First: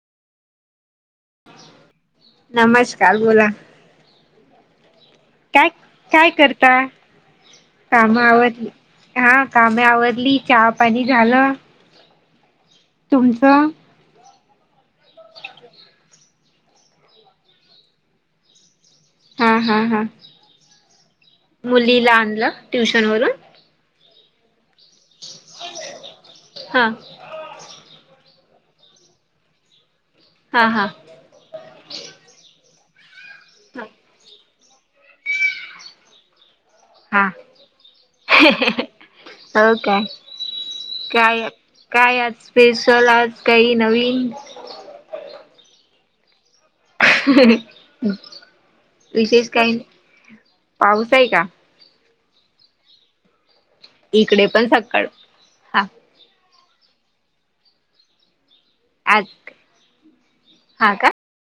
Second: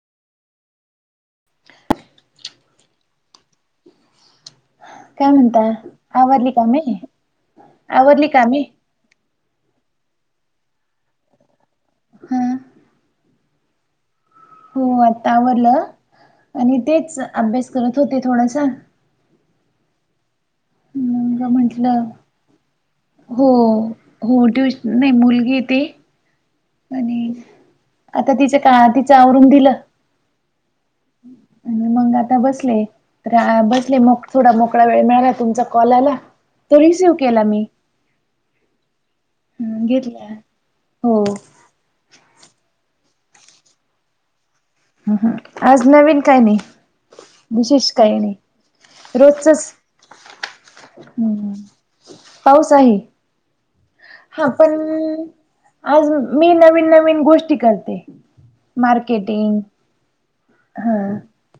नमस्कार बोला. काय काय आवरली करता कामे काम आवरली आव कामे हा कामे आवरली चहा पाणी झालं. हम. तुमच? हो आता आवरलं आणि तेच अभ्यास करत होते थोडसा. हा हा हा. मग म्हंटलं मुलीला आणलं ट्युशन वरून? हो हो ट्युशन नाही मुलगी ते हा आणि आता तिच का तिचं आवरुन दिलं. हा हा. आणि मग आता बसले तर आ बसले मग. थोडा मोकळा वेळ मिळाला तुमचा कॉल आला त रिसिव्ह हा केला मी. हो हं, काय घेतला हो काय. हं, काय आज स्पेशल आज काही नवीन. ह हम आज नवीन काय नाही. विशेष काही नाही विशेष रोजचच काही पाऊस आहे हम् का हम पाऊस आहे इकडे पण सकाळ हा आज मी नवीन नवीन गोष्टी करते. आज मार्केटिंग हा.